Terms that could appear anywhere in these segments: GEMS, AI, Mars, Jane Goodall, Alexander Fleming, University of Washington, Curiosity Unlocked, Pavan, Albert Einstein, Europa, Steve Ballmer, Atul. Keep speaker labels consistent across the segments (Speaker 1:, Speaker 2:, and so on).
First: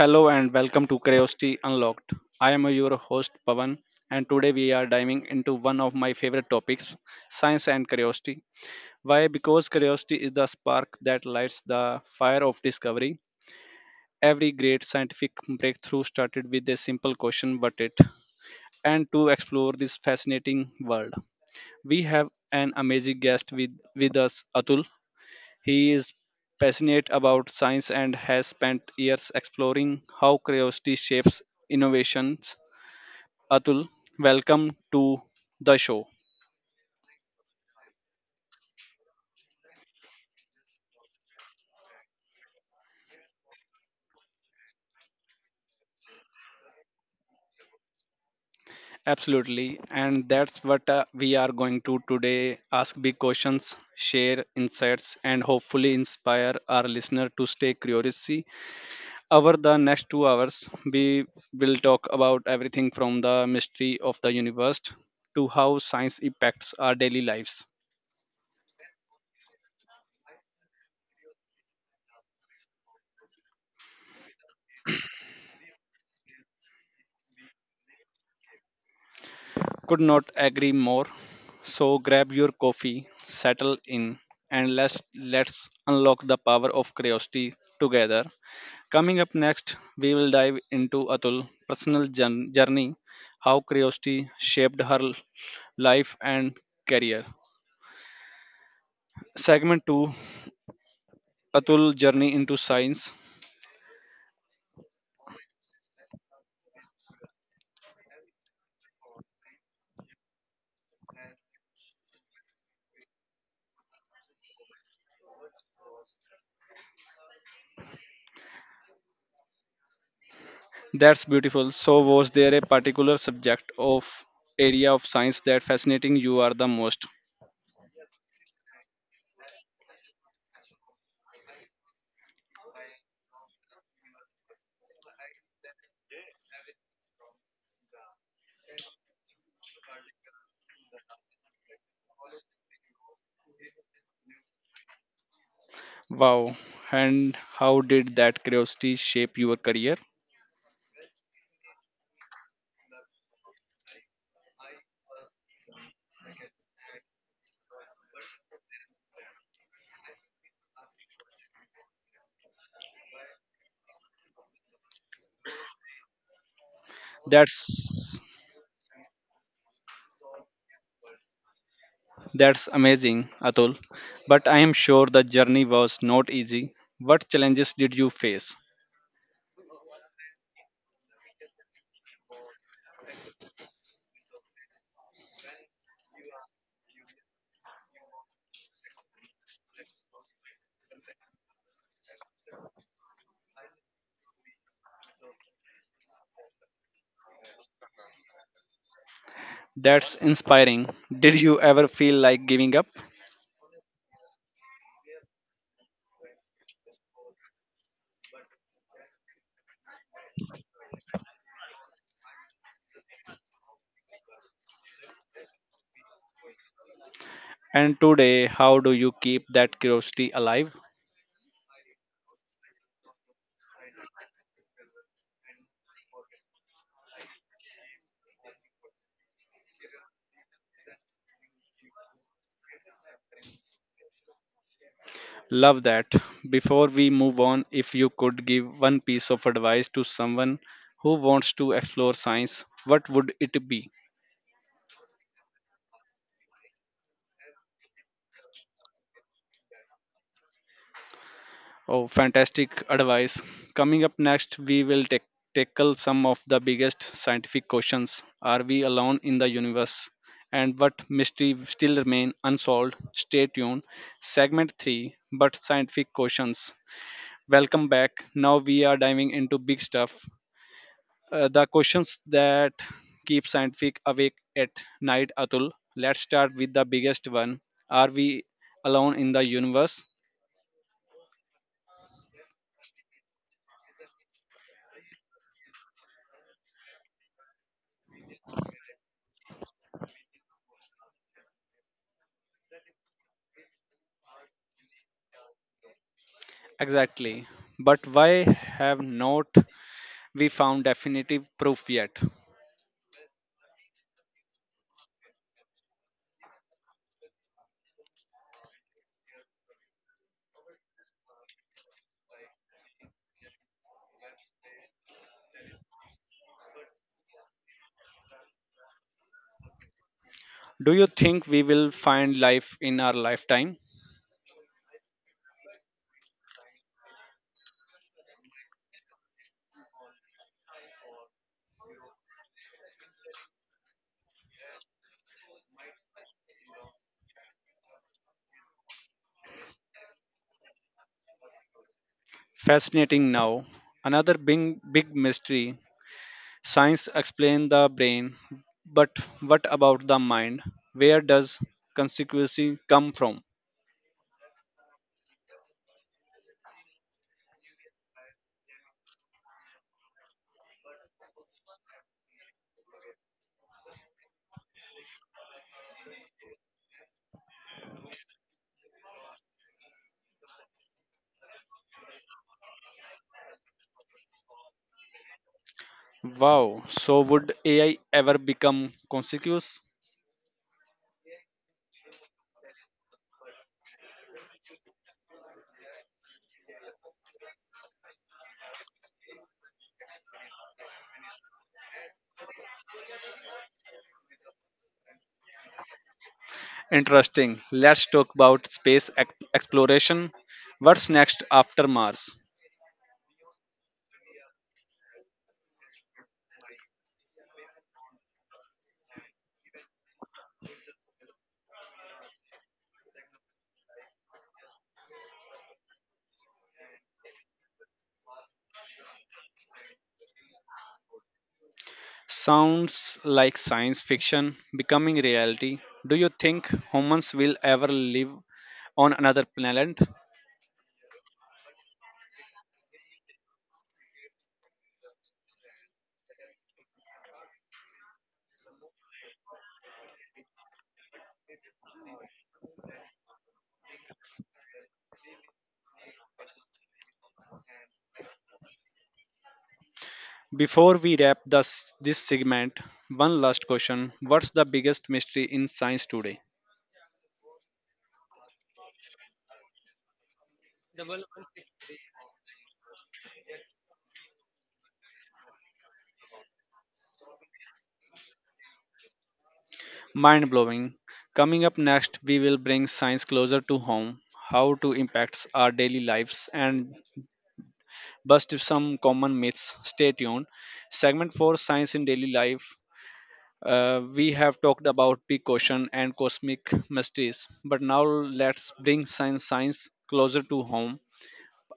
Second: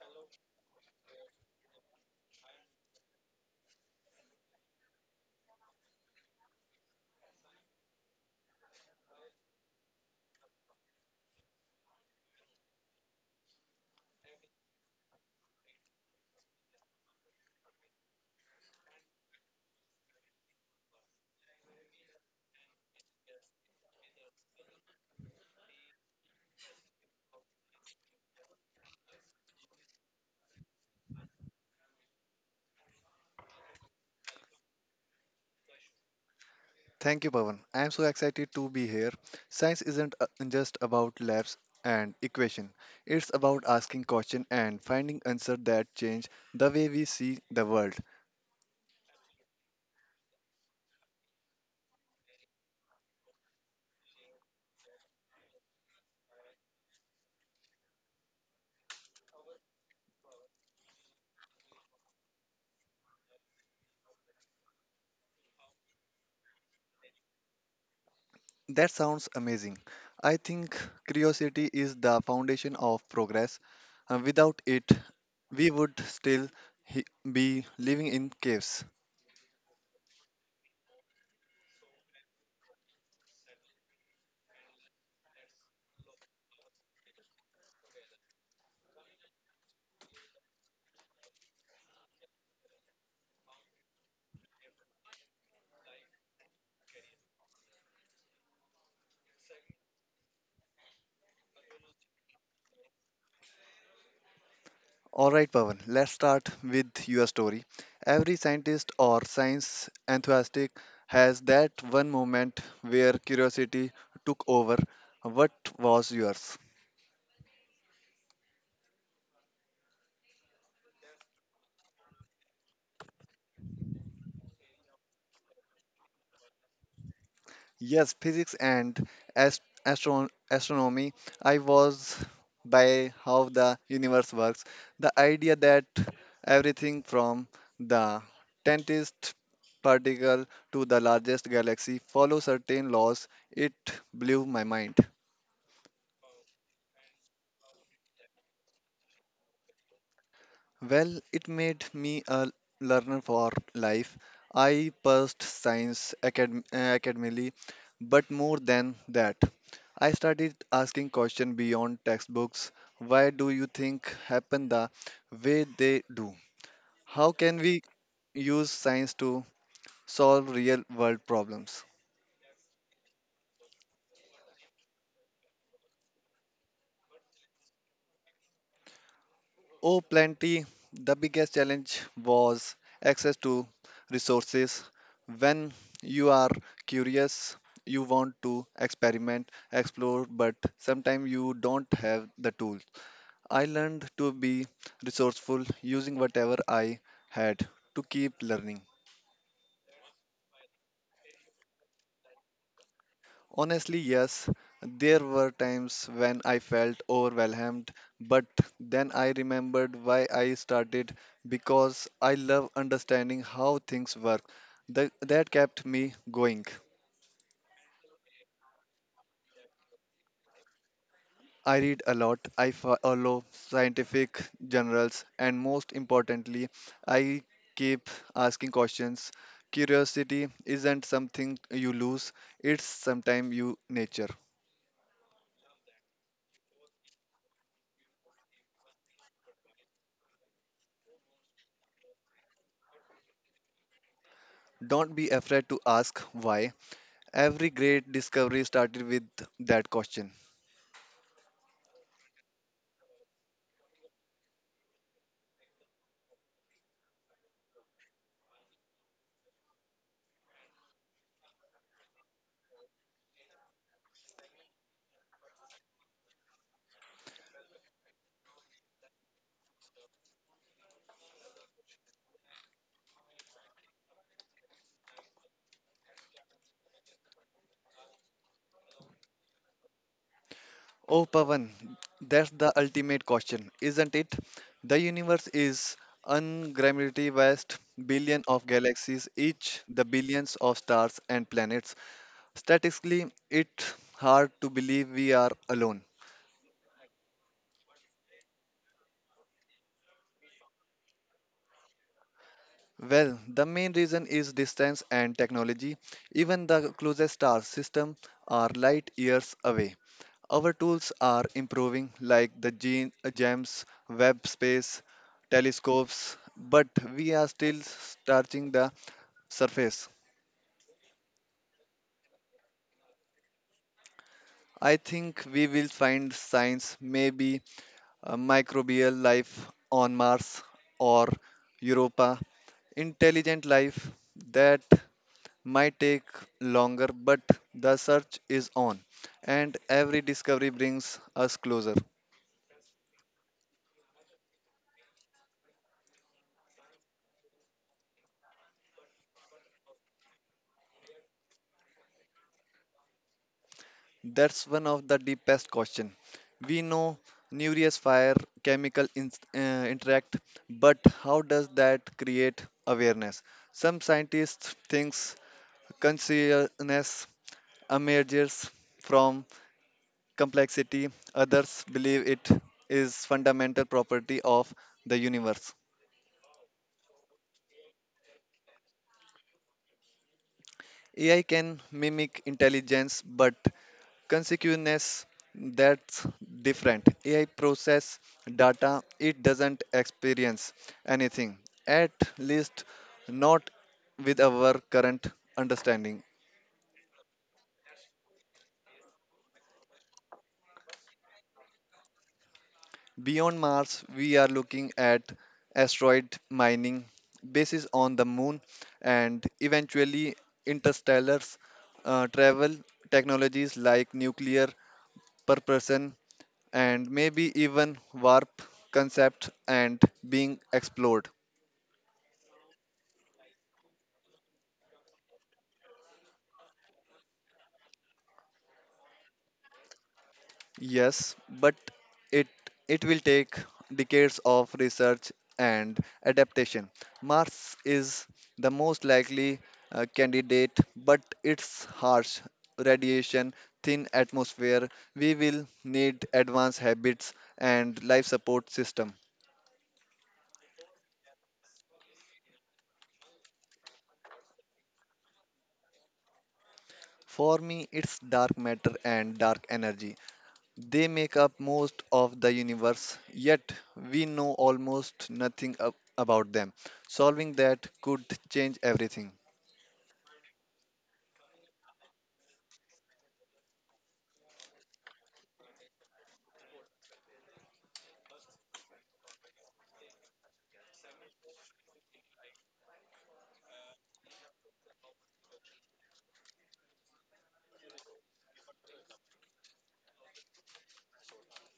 Speaker 1: Hello and welcome to Curiosity Unlocked. I am your host Pavan, and today we are diving into one of my favorite topics, science and curiosity. Why? Because curiosity is the spark that lights the fire of discovery. Every great scientific breakthrough started with a simple question what it and to explore this fascinating world. We have an amazing guest with us, Atul. He is passionate about science and has spent years exploring how curiosity shapes innovations. Atul, welcome to the show.
Speaker 2: Thank you, Pavan. I am so excited to be here. Science isn't just about labs and equation. It's about asking question and finding answer that change the way we see the world.
Speaker 1: Absolutely, and that's what we are going to today ask big questions, share insights, and hopefully inspire our listener to stay curious. Over the next 2 hours, we will talk about everything from the mystery of the universe to how science impacts our daily lives.
Speaker 2: That sounds amazing. I think curiosity is the foundation of progress. Without it, we would still he- be living in caves.
Speaker 1: Could not agree more. So grab your coffee, settle in, and let's unlock the power of curiosity together. Coming up next, we will dive into Atul' journey, how curiosity shaped life and career. Segment 2, Atul journey into science.
Speaker 2: All right, Pavan, let's start with your story. Every scientist or science enthusiast has that one moment where curiosity took over. What was yours?
Speaker 1: That's beautiful. So was there a particular subject of area of science that fascinating you are the most?
Speaker 2: Yes, physics and astronomy. I was by how the universe works. The idea that everything from the tiniest particle to the largest galaxy follows certain laws, it blew my mind.
Speaker 1: Wow. And how did that curiosity shape your career?
Speaker 2: Well, it made me a learner for life. I pursued science academically, but more than that, I started asking questions beyond textbooks. Why do you think happen the way they do? How can we
Speaker 1: That's
Speaker 2: use science to solve real world problems?
Speaker 1: that's amazing, Atul. But I am sure the journey was not easy. What challenges did you face?
Speaker 2: Oh, plenty. The biggest challenge was access to resources. When you are curious, you want to experiment, explore, but sometimes you don't have the tools. I learned to be resourceful using whatever I had to keep learning.
Speaker 1: That's inspiring. Did you ever feel like giving up?
Speaker 2: Honestly, yes, there were times when I felt overwhelmed, but then I remembered why I started because I love understanding how things work. That kept me going.
Speaker 1: And today, how do you keep that curiosity alive?
Speaker 2: I read a lot, I follow scientific journals, and most importantly, I keep asking questions. Curiosity isn't something you lose, it's sometimes you nature.
Speaker 1: Love that. Before we move on, if you could give one piece of advice to someone who wants to explore science, what would it be?
Speaker 2: Don't be afraid to ask why. Every great discovery started with that question.
Speaker 1: Oh, fantastic advice. Coming up next, we will tackle some of the biggest scientific questions. Are we alone in the universe? And what mystery still remain unsolved? Stay tuned. Segment 3, but scientific questions. Welcome back. Now we are diving into big stuff. The questions that keep scientific awake at night, Atul. Let's start with the biggest one. Are we alone in the universe?
Speaker 2: Oh, Pavan, that's the ultimate question, isn't it? The universe is ungrammarily vast, billion of galaxies, each the billions of stars and planets. Statistically, it's hard to believe we are alone.
Speaker 1: Exactly. But why have not we found definitive proof yet?
Speaker 2: Well, the main reason is distance and technology. Even the closest star system are light years away. Our tools are improving, like the GEMS, web space, telescopes, but we are still starting the surface.
Speaker 1: Do you think we will find life in our lifetime?
Speaker 2: I think we will find signs, maybe microbial life on Mars or Europa, intelligent life that might take longer, but the search is on, and every discovery brings us closer.
Speaker 1: Fascinating now. Another big mystery. Science explains the brain, but what about the mind? Where does consequency come from?
Speaker 2: That's one of the deepest question. We know nucleus fire chemical interact, but how does that create awareness? Some scientists thinks consciousness emerges from complexity, others believe it is fundamental property of the universe.
Speaker 1: Wow, so would AI ever become conscious?
Speaker 2: AI can mimic intelligence, but consciousness that's different. AI process data, it doesn't experience anything, at least not with our current understanding.
Speaker 1: Interesting. Let's talk about exploration. What's next after Mars?
Speaker 2: Beyond Mars, we are looking at asteroid mining, bases on the moon, and eventually interstellar travel technologies like nuclear propulsion and maybe even warp concept and being explored.
Speaker 1: Sounds like science fiction becoming reality. Do you think humans will ever live on another planet?
Speaker 2: Yes, but it it will take decades of research and adaptation. Mars is the most likely candidate, but its harsh radiation, thin atmosphere, we will need advanced habits and life support system.
Speaker 1: Before we wrap this segment, one last question. What's the biggest mystery in science today?
Speaker 2: For me, it's dark matter and dark energy. They make up most of the universe, yet we know almost nothing about them. Solving that could change everything.
Speaker 1: Mind blowing. Coming up next, we will bring science closer to home, how to impacts our daily lives, and bust some common myths. Stay tuned. Segment 4, Science in Daily Life. We have talked about big ocean and cosmic mysteries, but now let's bring science closer to home.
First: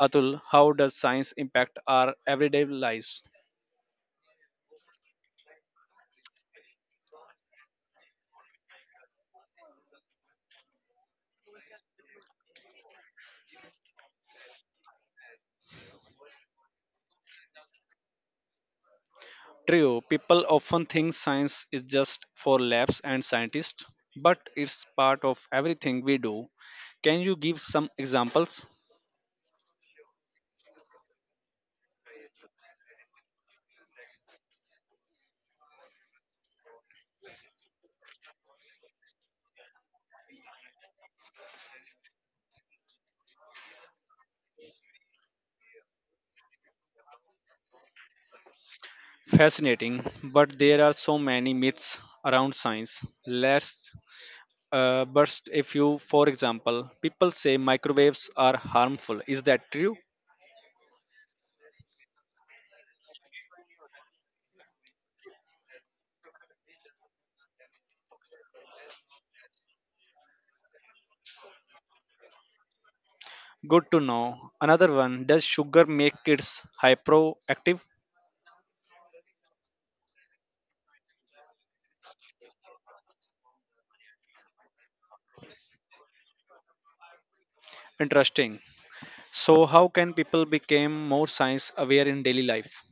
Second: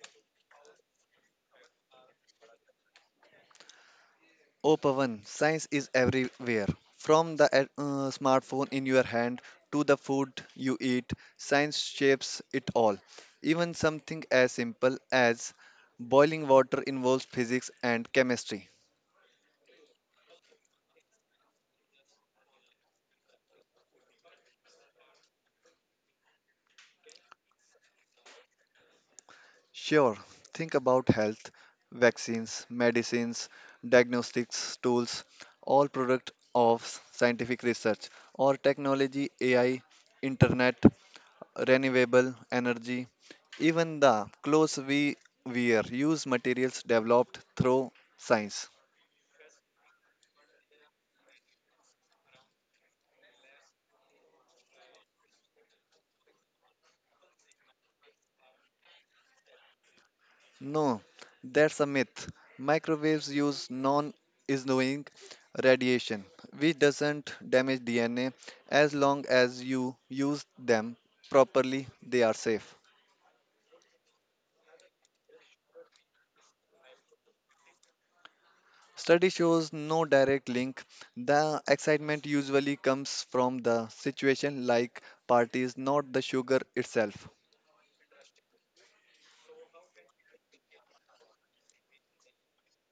Speaker 1: Atul, how does science impact our everyday lives?
Speaker 2: Oh, Pavan, science is everywhere. From the smartphone in your hand to the food you eat, science shapes it all. Even something as simple as boiling water involves physics and chemistry.
Speaker 1: True, people often think science is just for labs and scientists, but it's part of everything we do. Can you give some examples?
Speaker 2: Sure, think about health, vaccines, medicines, diagnostics, tools, all product of scientific research or technology, AI, internet, renewable energy, even the clothes we wear use materials developed through science.
Speaker 1: Fascinating, but there are so many myths around science. Let's but if you, for example, people say microwaves are harmful. Is that true?
Speaker 2: No, that's a myth. Microwaves use non-ionizing radiation, which doesn't damage DNA. As long as you use them properly, they are safe.
Speaker 1: Good to know. Another one, does sugar make kids hyperactive?
Speaker 2: Study shows no direct link. The excitement usually comes from the situation like parties, not the sugar itself.
Speaker 1: Interesting. So, how can people become more science aware in daily life?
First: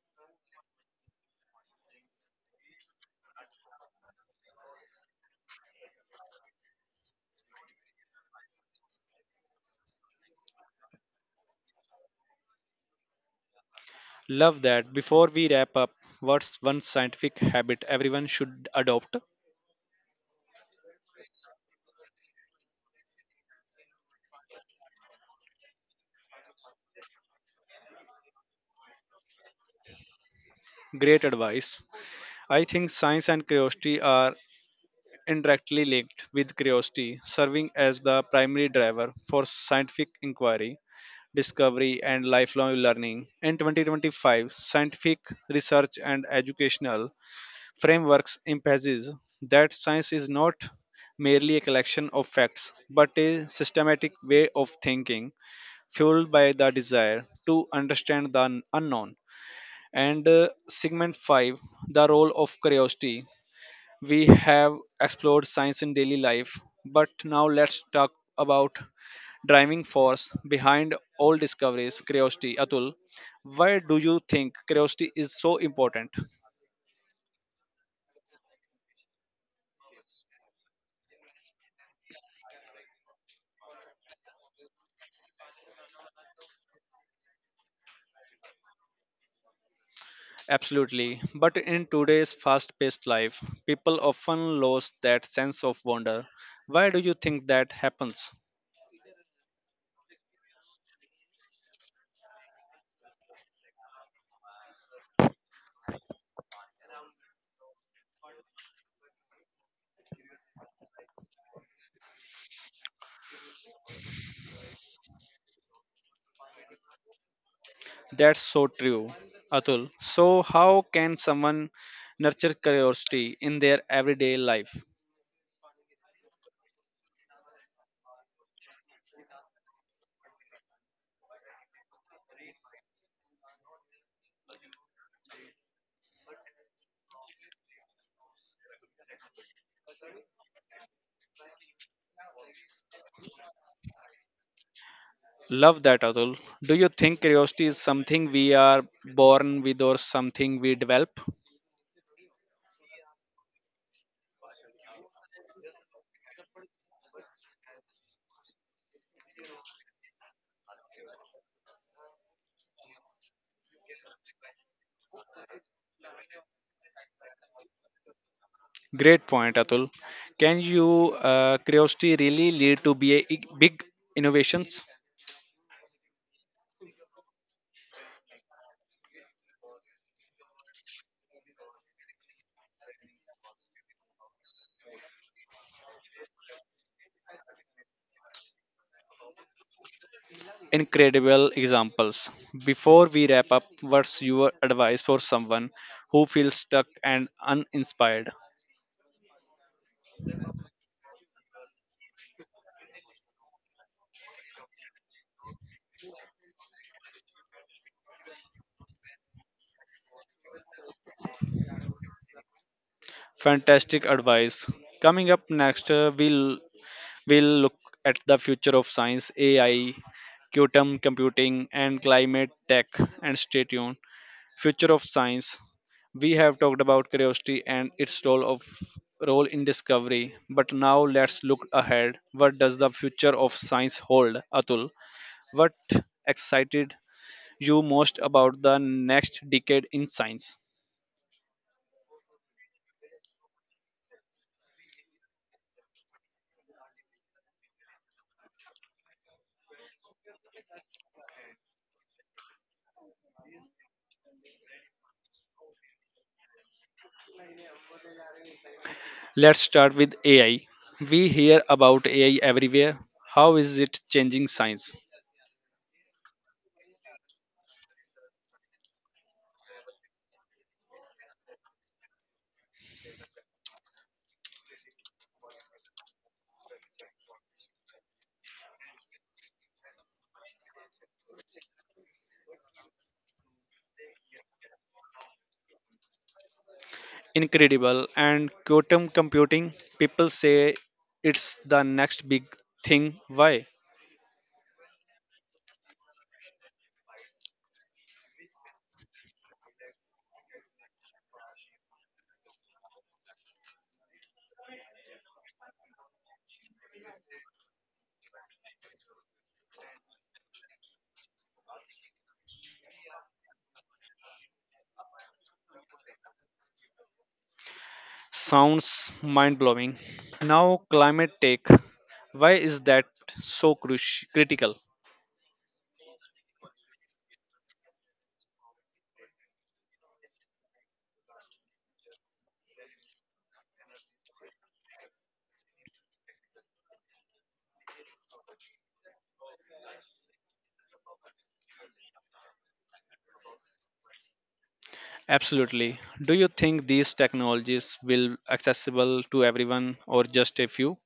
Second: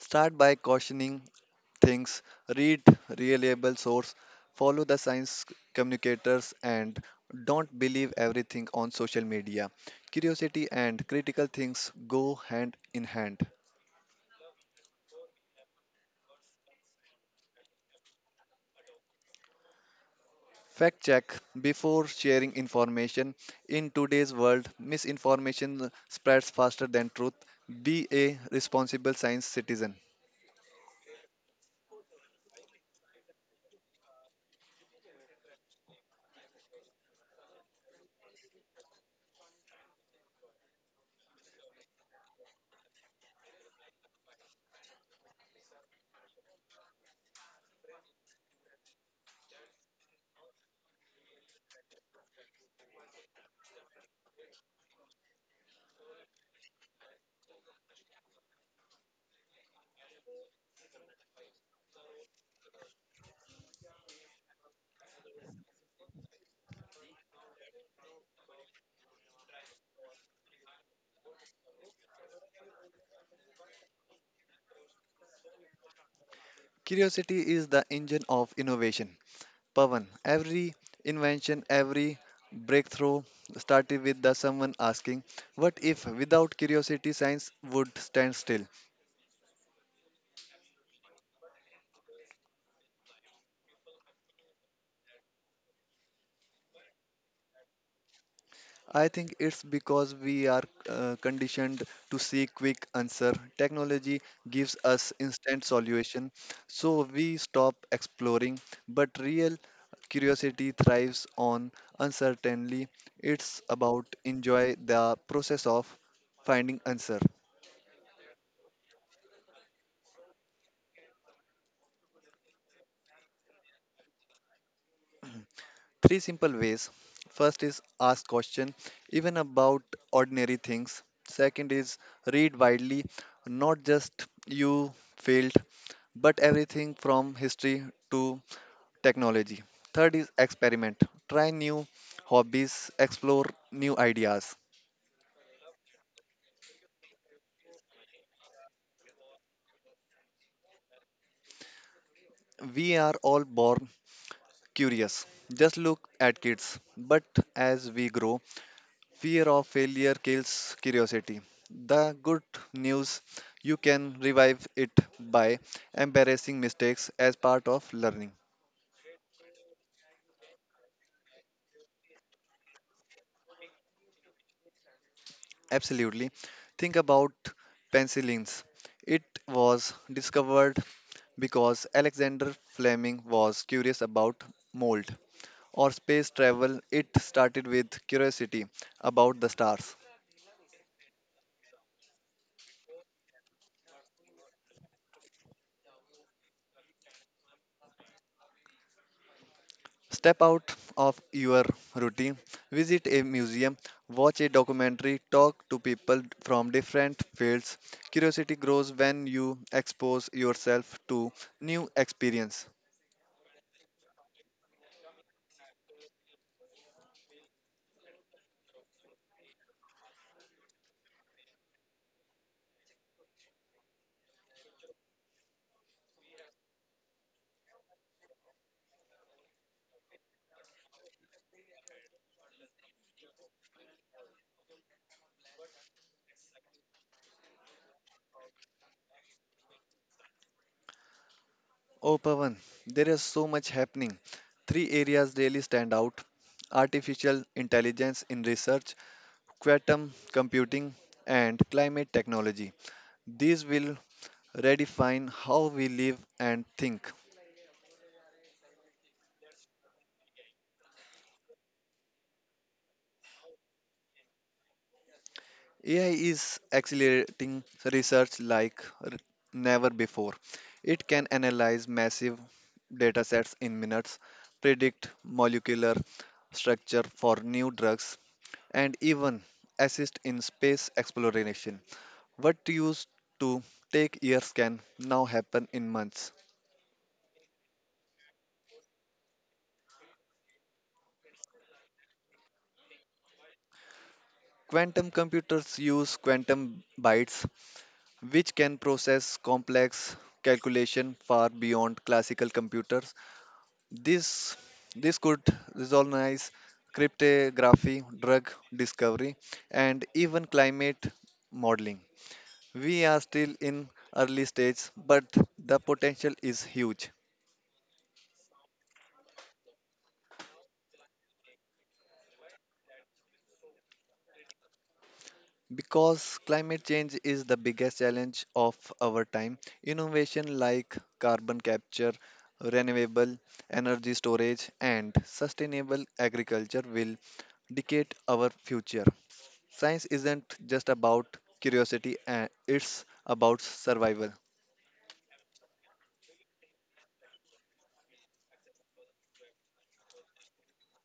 Speaker 2: Start by cautioning things, read reliable source, follow the science communicators and don't believe everything on social media. Curiosity and critical things go hand in hand.
Speaker 1: Love that. Before we wrap up, what's one scientific habit everyone should adopt?
Speaker 2: Fact check before sharing information. In today's world, misinformation spreads faster than truth. Be a responsible science citizen.
Speaker 1: Great advice. I think science and curiosity are indirectly linked with curiosity, serving as the primary driver for scientific inquiry, discovery, and lifelong learning. In 2025, scientific research and educational frameworks emphasize that science is not merely a collection of facts, but a systematic way of thinking fueled by the desire to understand the unknown. And segment 5, the role of curiosity. We have explored science in daily life, but now let's talk about driving force behind all discoveries, curiosity. Atul, why do you think curiosity is so important?
Speaker 2: Curiosity is the engine of innovation. Pavan, every invention, every breakthrough started with the someone asking, what if without curiosity science would stand still?
Speaker 1: Absolutely. But in today's fast paced life, people often lose that sense of wonder. Why do you think that happens?
Speaker 2: I think it's because we are conditioned to seek quick answer. Technology gives us instant solution, so we stop exploring. But real curiosity thrives on uncertainty. It's about enjoy the process of finding answer.
Speaker 1: That's so true, Atul. So, how can someone nurture curiosity in their everyday life?
Speaker 2: Three simple ways. First is ask question even about ordinary things. Second is read widely, not just you failed, but everything from history to technology. Third is experiment. Try new hobbies, explore new ideas.
Speaker 1: Love that, Atul. Do you think curiosity is something we are born with or something we develop?
Speaker 2: We are all born curious. Just look at kids, but as we grow, fear of failure kills curiosity. The good news you can revive it by embarrassing mistakes as part of learning.
Speaker 1: Great point, Atul. Can you curiosity really lead to be big innovations?
Speaker 2: Absolutely. Think about penicillins. It was discovered because Alexander Fleming was curious about mold or space travel. It started with curiosity about the stars.
Speaker 1: Incredible examples. Before we wrap up, what's your advice for someone who feels stuck and uninspired?
Speaker 2: Step out of your routine, visit a museum, watch a documentary, talk to people from different fields. Curiosity grows when you expose yourself to new experience.
Speaker 1: Fantastic advice. Coming up next, we'll look at the future of science, AI, quantum computing, and climate tech. And stay tuned. Future of science. We have talked about curiosity and its role of role in discovery, but now let's look ahead. What does the future of science hold, Atul? What excited you most about the next decade in science?
Speaker 2: Oh, Pavan, there is so much happening. Three areas really stand out artificial intelligence in research, quantum computing, and climate technology. These will redefine how we live and think.
Speaker 1: Let's start with AI. We hear about AI everywhere. How is it changing science?
Speaker 2: AI is accelerating research never before. It can analyze massive datasets in minutes, predict molecular structure for new drugs, and even assist in space exploration. What used to take years can now happen in months.
Speaker 1: Incredible. And quantum computing, people say it's the next big thing. Why?
Speaker 2: Quantum computers use quantum bytes, which can process complex calculation far beyond classical computers. This this could revolutionize cryptography, drug discovery, and even climate modeling. We are still in early stage, but the potential is huge.
Speaker 1: Sounds mind blowing. Now, climate tech. Why is that so critical?
Speaker 2: Because climate change is the biggest challenge of our time, innovation like carbon capture, renewable energy storage, and sustainable agriculture will dictate our future. Science isn't just about curiosity, and it's about survival.
Speaker 1: Absolutely. Do you think these technologies will accessible to everyone or just a few?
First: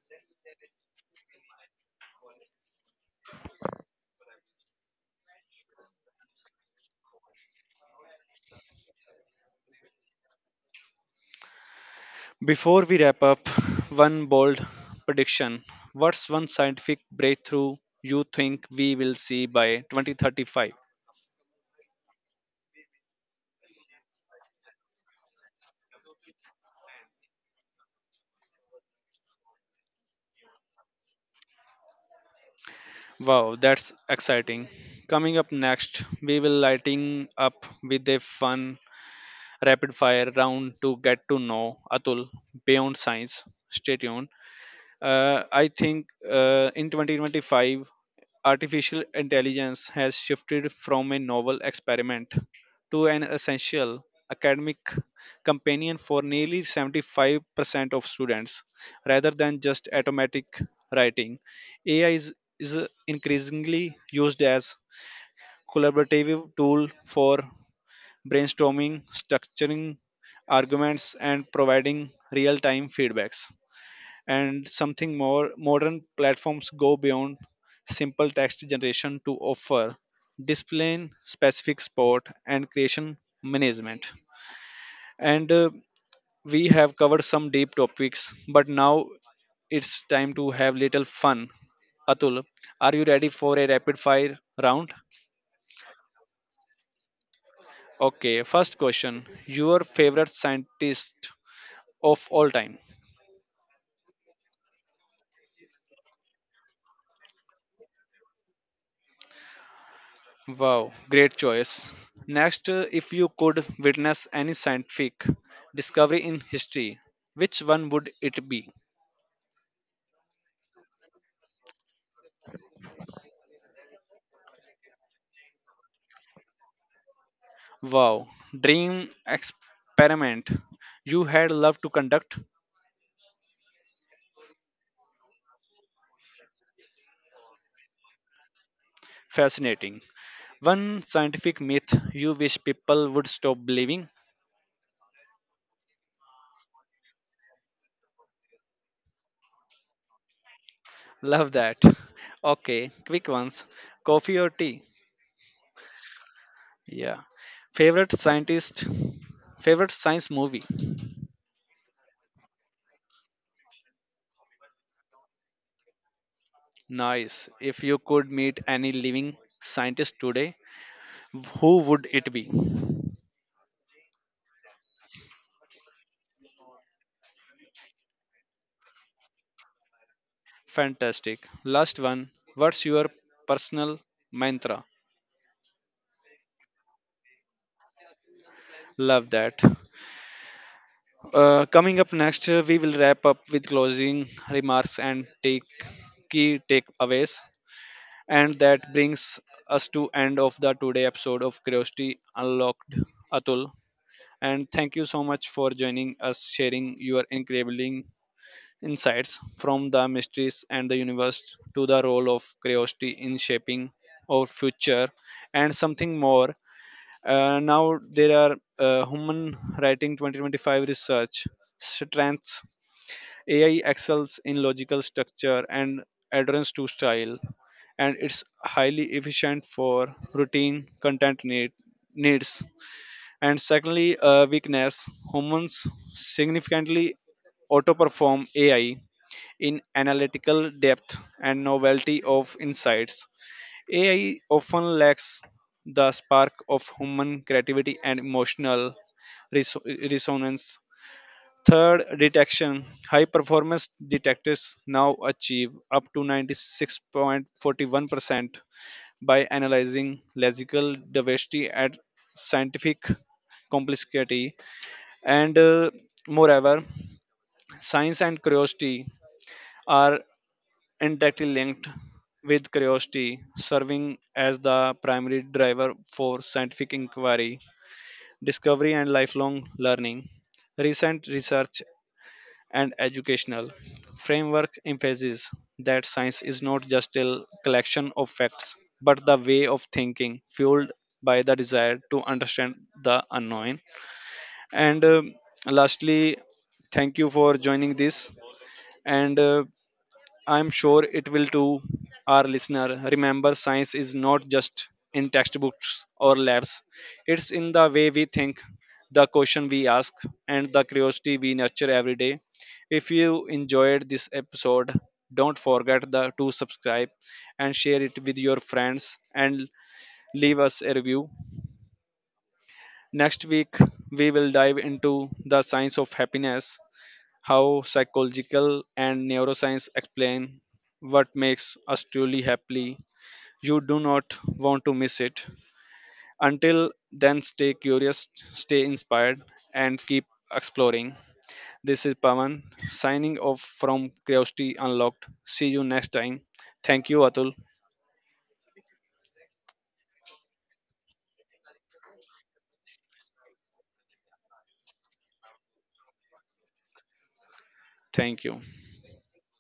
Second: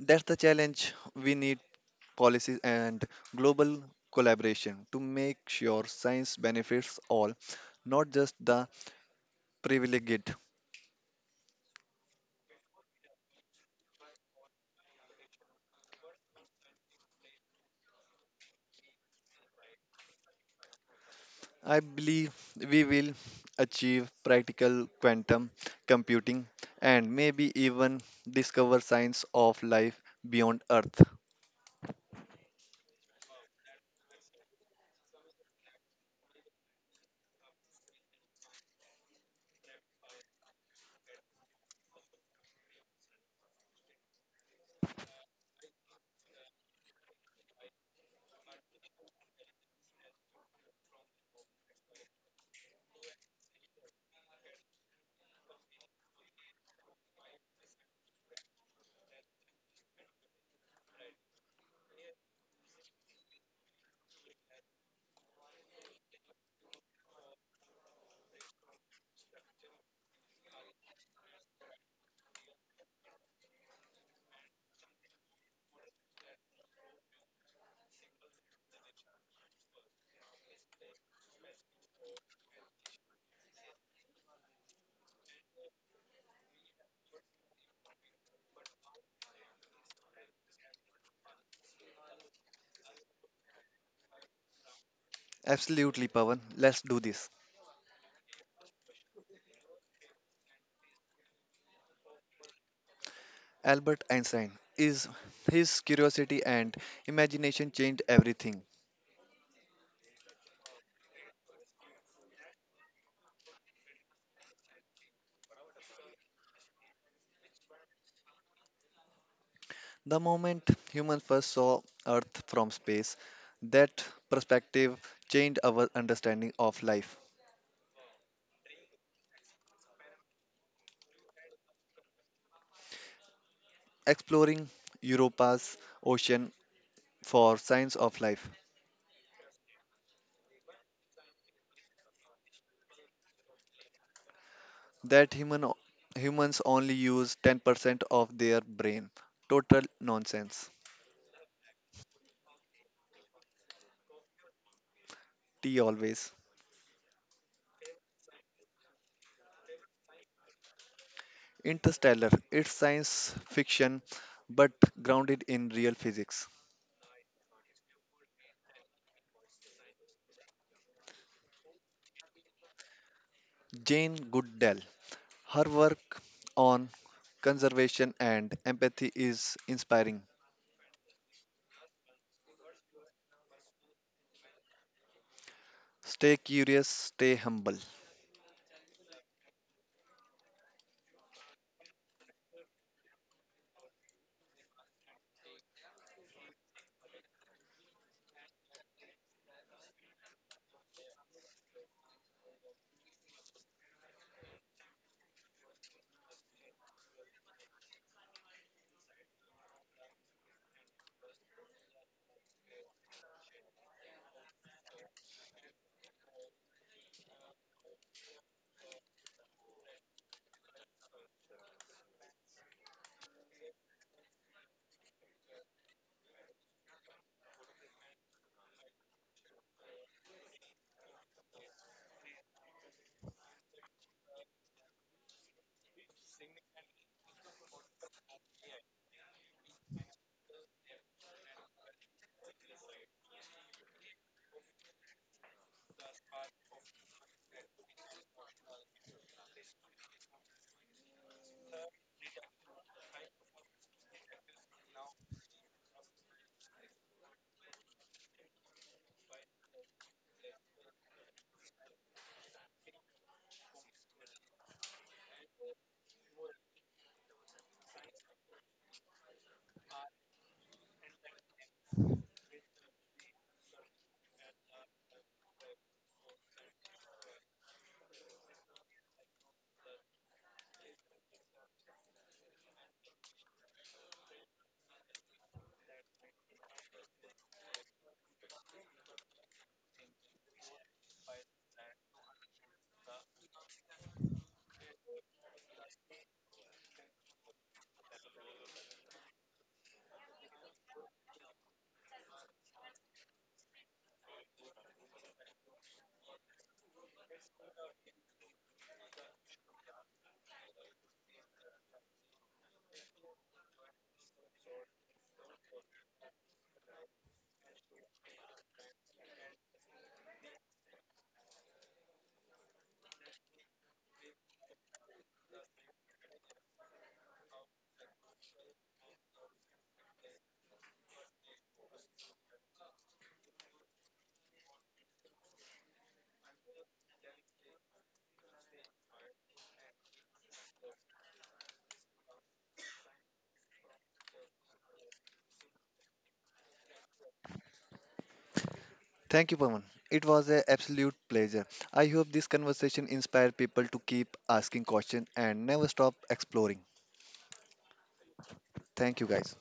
Speaker 2: That's the challenge. We need policies and global collaboration to make sure science benefits all, not just the privileged.
Speaker 1: Before we wrap up, one bold prediction. What's one scientific breakthrough you think we will see by 2035?
Speaker 2: I believe we will achieve practical quantum computing and maybe even discover science of life beyond Earth.
Speaker 1: Wow, that's exciting. Coming up next, we will lighting up with a fun rapid fire round to get to know Atul beyond science. Stay tuned. I think In 2025, artificial intelligence has shifted from a novel experiment to an essential academic companion for nearly 75% of students, rather than just automatic writing. Ai is increasingly used as collaborative tool for brainstorming, structuring arguments, and providing real-time feedbacks. And something more modern platforms go beyond simple text generation to offer displaying specific sport and creation management. And we have covered some deep topics, but now it's time to have little fun. Atul, are you ready for a rapid fire round?
Speaker 2: Absolutely, Pavan. Let's do this.
Speaker 1: Okay, first question, your favorite scientist of all time.
Speaker 2: Albert Einstein is his curiosity and imagination changed everything.
Speaker 1: Wow, great choice. Next, if you could witness any scientific discovery in history, which one would it be?
Speaker 2: The moment humans first saw Earth from space, that perspective changed our understanding of life.
Speaker 1: Wow, dream experiment you had loved to conduct?
Speaker 2: Exploring Europa's ocean for signs of life,
Speaker 1: Fascinating. One scientific myth you wish people would stop believing?
Speaker 2: that humans only use 10% of their brain. Total nonsense.
Speaker 1: Love that. Okay, quick ones. Coffee or tea?
Speaker 2: T always.
Speaker 1: Yeah. Favorite scientist? Favorite science movie?
Speaker 2: Interstellar. It's science fiction but grounded in real physics.
Speaker 1: Nice. If you could meet any living scientist today, who would it be?
Speaker 2: Jane Goodall. Her work on conservation and empathy is inspiring.
Speaker 1: Fantastic. Last one. What's your personal mantra?
Speaker 2: Stay curious, stay humble.
Speaker 1: Love that. Coming up next, we will wrap up with closing remarks and take key takeaways. And that brings us to end of the today episode of Curiosity Unlocked, Atul. And thank you so much for joining us, sharing your incredible insights from the mysteries and the universe to the role of curiosity in shaping our future and something more. Now there are human writing 2025 research strengths. AI excels in logical structure and adherence to style, and it's highly efficient for routine content needs. And secondly, weakness humans significantly auto perform AI in analytical depth and novelty of insights. AI often lacks the spark of human creativity and emotional resonance. Third, detection. High performance detectors now achieve up to 96.41% by analyzing lexical diversity at scientific complexity. And moreover, science and curiosity are indirectly linked with curiosity, serving as the primary driver for scientific inquiry, discovery, and lifelong learning. Recent research and educational framework emphasizes that science is not just a collection of facts, but the way of thinking fueled by the desire to understand the unknown. And lastly, thank you for joining this. And I'm sure it will too. Our listener, remember science is not just in textbooks or labs. It's in the way we think, the question we ask, and the curiosity we nurture every day. If you enjoyed this episode, don't forget to subscribe and share it with your friends and leave us a review. Next week, we will dive into the science of happiness, how psychological and neuroscience explain what makes us truly happy. You do not want to miss it. Until then, stay curious, stay inspired, and keep exploring. This is Pavan signing off from Curiosity Unlocked. See you next time. Thank you, Atul.
Speaker 2: Thank you, Pawan. It was an absolute pleasure. I hope this conversation inspired people to keep asking questions and never stop exploring.
Speaker 1: Thank you.
Speaker 2: Thank you, guys.